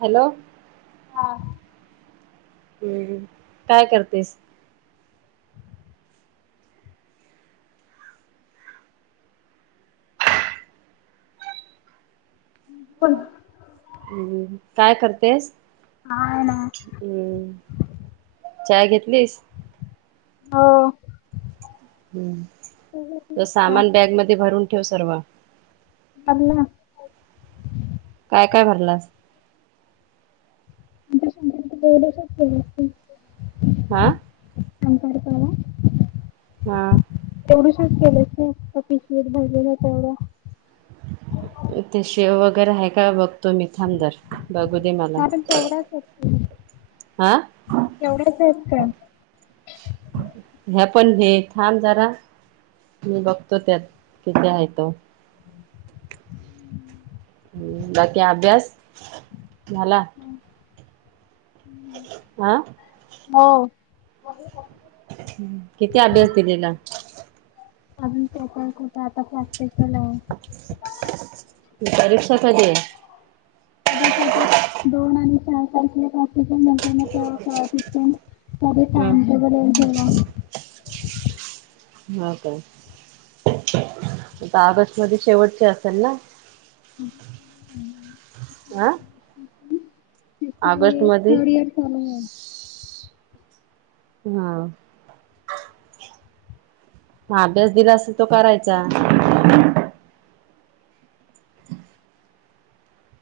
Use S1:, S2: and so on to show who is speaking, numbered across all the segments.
S1: Hello
S2: हा
S1: हम्म काय करतेस?
S2: पण
S1: हम्म काय करतेस?
S2: काय नाय
S1: हम्म चाय घेतलीस?
S2: हो
S1: हम्म
S2: लग्न
S1: तुज सामान बॅगमध्ये भरून [unintelligible] सर्वा
S2: [unintelligible]
S1: काय काय भरलास?
S2: [unintelligible]
S1: हा
S2: शंकरपाळ्या
S1: हा
S2: एवढूशेच केलं ना ते पिशेत भरलेल्या तेवढा
S1: ते शेव वगैरे आहे का बघतो मी थांब जर बघ
S2: नाय पण तेवढ्याचच
S1: आं
S2: एवढ्याच आहेत काय?
S1: ह्या पण ने थांब जरा मी बघतो त्यात किती हाय तो हुं बाकी अभ्यास झाला आं
S2: हो
S1: किती अभ्यास दिलेला?
S2: आ आता [unintelligible] लावून
S1: परीक्षा कधी ये?
S2: त्या दिवशी आता दोन आणि चार तारखेला प्रॅक्टिकल नंतर मग तेव्हा शिक्षण
S1: हम्म
S2: [inaudible]
S1: हा का आता ऑगस्ट मध्ये शेवटची असल ना? आं ऑगस्ट
S2: तिथे
S1: मध्ये
S2: थर्ड इयर चालू आहे
S1: हा म अभ्यास दिला असल तो करायचा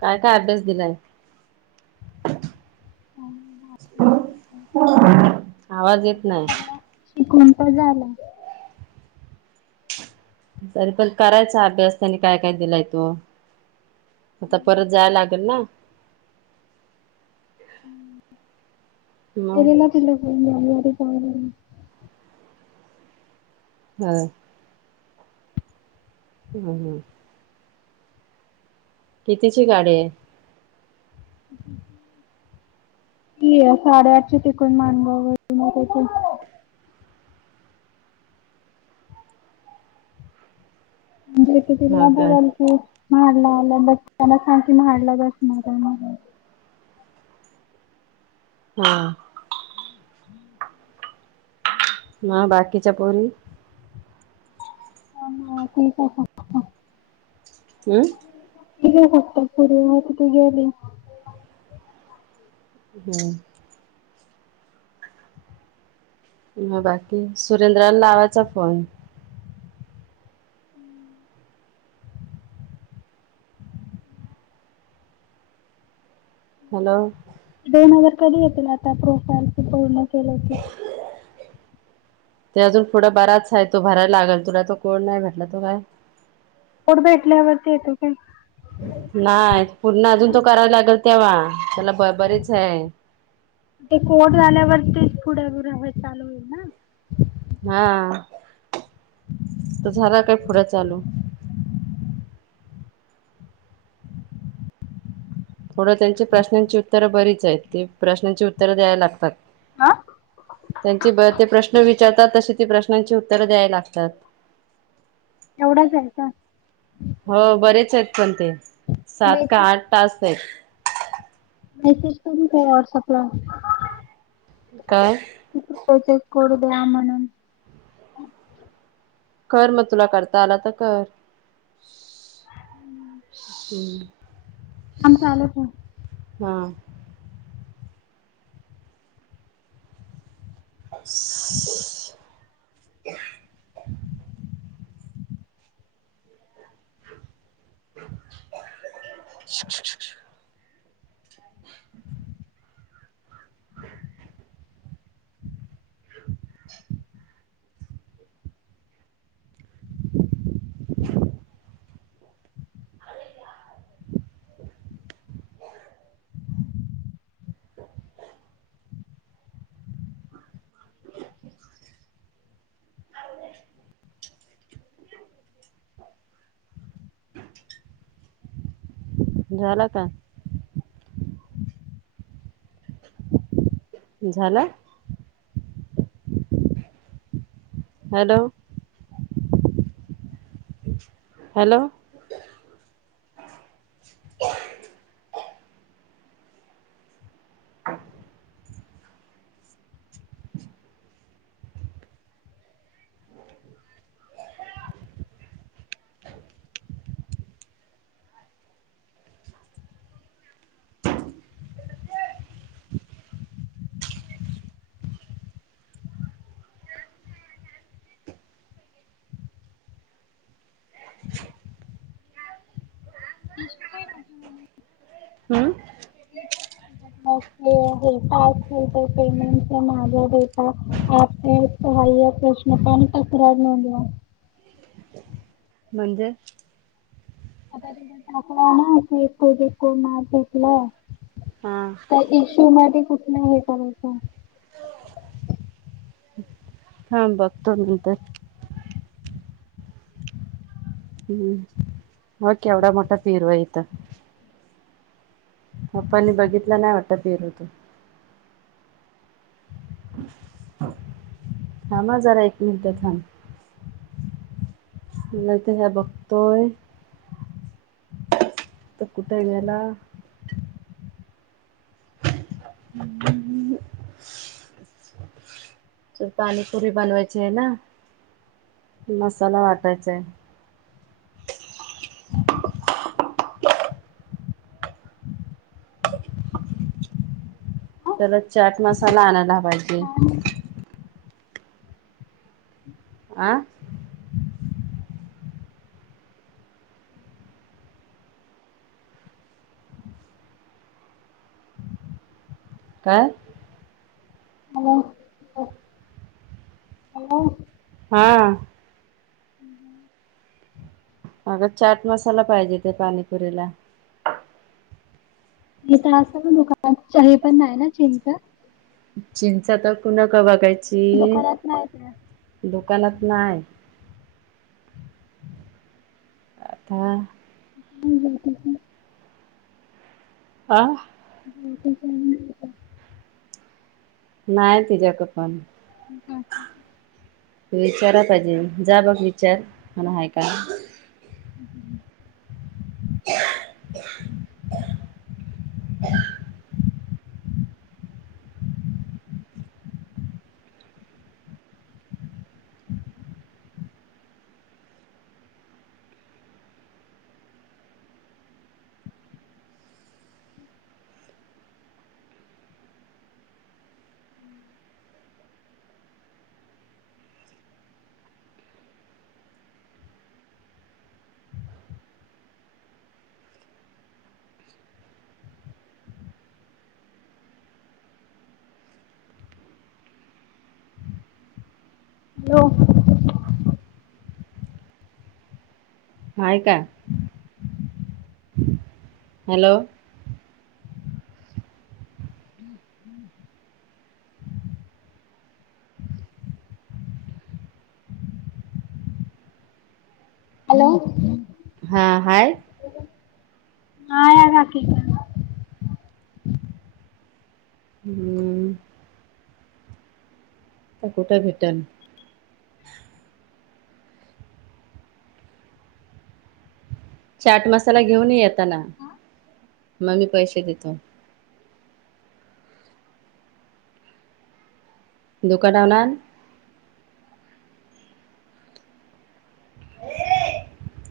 S1: काय काय अभ्यास दिलाय?
S2: आणि
S1: आवाज येत नाय.
S2: तिकुण काय झाला
S1: तरी पण करायचा अभ्यास त्यांनी काय काय दिलाय तो आता परत जाय लागल ना मग
S2: [inaudible] [inaudible]
S1: हा. हम् हम. कितीची गाडी आहे?
S2: की साडे आठची ते कोण मानगाव वरून येणार आहे ते म्हणजे
S1: हा का
S2: [unintelligible] म्हाडला आलं बासस्टँड त्यांना सांग की म्हाडला बसणार आहे म्हणून
S1: हा. हा बाकीच्या पोरी
S2: हा हा ठीक आहे सांगतो सांगतो
S1: हुं.
S2: [unintelligible] फक्त पुरगी होती ती गेली.
S1: हुं. म बाकी सुरेंद्रला लावायचा फोन हॅलो
S2: दोन हजार कधी येतल आता प्रोफाईल पूर्ण केलं की
S1: ते अजून पुढं बराच हाय तो भरायला लागल तुला तो कोड नाही भेटला तो काय
S2: पुढ भेटल्यावरती येतोय काय?
S1: नाय पूर्ण अजून तो करावा लागेल तेव्हा त्याला ब बरेच हे हाय
S2: ते कोड आल्यावर ती पुढे [unintelligible] चालू होईल ना?
S1: हा तुझं झाला काय पुुढं चालू
S2: [inaudible]
S1: पुढं त्यांची प्रश्नांची उत्तरं बरीच आहेत ती प्रश्नांची उत्तरं द्यायला लागतात.
S2: हा
S1: त्यांचे ते प्रश्न विच विचारतात तशी ती प्रश्नांची उत्तरं द्यायला लागतात.
S2: एवढच आहे का?
S1: हो बरेच आहेत पण ते सात काय
S2: मेसेज
S1: आठ टास्क आहेत.
S2: मेसेज करून ठेव व्हॉट्सअपला.
S1: काय?
S2: एक्सेस कोड द्या म्हणून
S1: कर मग तुला करता आला तर कर. हुं.
S2: थांब चालू ठेव
S1: हा [inaudible] [inaudible] शुक शुक शुक शु [inaudible] [inaudible] [inaudible] [unintelligible] झाला का? झालं? हॅलो. [inaudible] हॅलो. [inaudible] [inaudible]
S2: [unintelligible]
S1: हम्म
S2: प्रश्न [unintelligible] तक्रार नोंदवा.
S1: म्हणजे?
S2: [unintelligible] तर
S1: हा
S2: इशू मध्ये कु नाही पण का.
S1: थांब बगतो नंतर. हम्म बग एवढा मोठा पेरू आहे इथं. पप्पांनी बघितलं नाही वाटत पेरू तो. थांब जरा एक मिनट थांब, बगतोय आता कुठ गेला. तर पाणीपुरी बनवायची आहे ना मसाला वाटायचा आहे. त्याला चाट मसाला आणायला पाहिजे.
S2: पाणी.
S1: आ. काय?
S2: हॅलो. हॅलो.
S1: हा. अगं चाट मसाला पाहिजे ते पाणीपुरीला.
S2: हित असतो ना दुकानात, हे पण नाही ना चिंच.
S1: चिंच आता कुणाकड बगायची.
S2: दुकानात नाही त्या.
S1: ची दुकानात - - नाही. आता - -
S2: हम्म, हम्म, हम.
S1: आ.
S2: [unintelligible]
S1: नाही तिच्याकडे पण.
S2: हा.
S1: विचाराय पाहिजे, जा बघ विचार आण आहे काय?
S2: [unintelligible]
S1: [unintelligible]
S2: हॅलो.
S1: हाय का? हॅलो.
S2: हॅलो.
S1: हा हाय.
S2: नाय हाय काकी इकड.
S1: हम्म तर कुठ भेटल? चाट मसाला घेऊन येत- - ता ना. मग मी पैसे देतो. दुकानदार- - ए.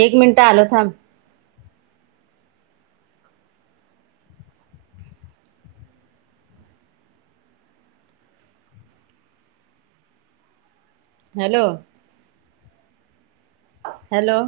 S1: एक मिनट आलो थांब. Hello hello.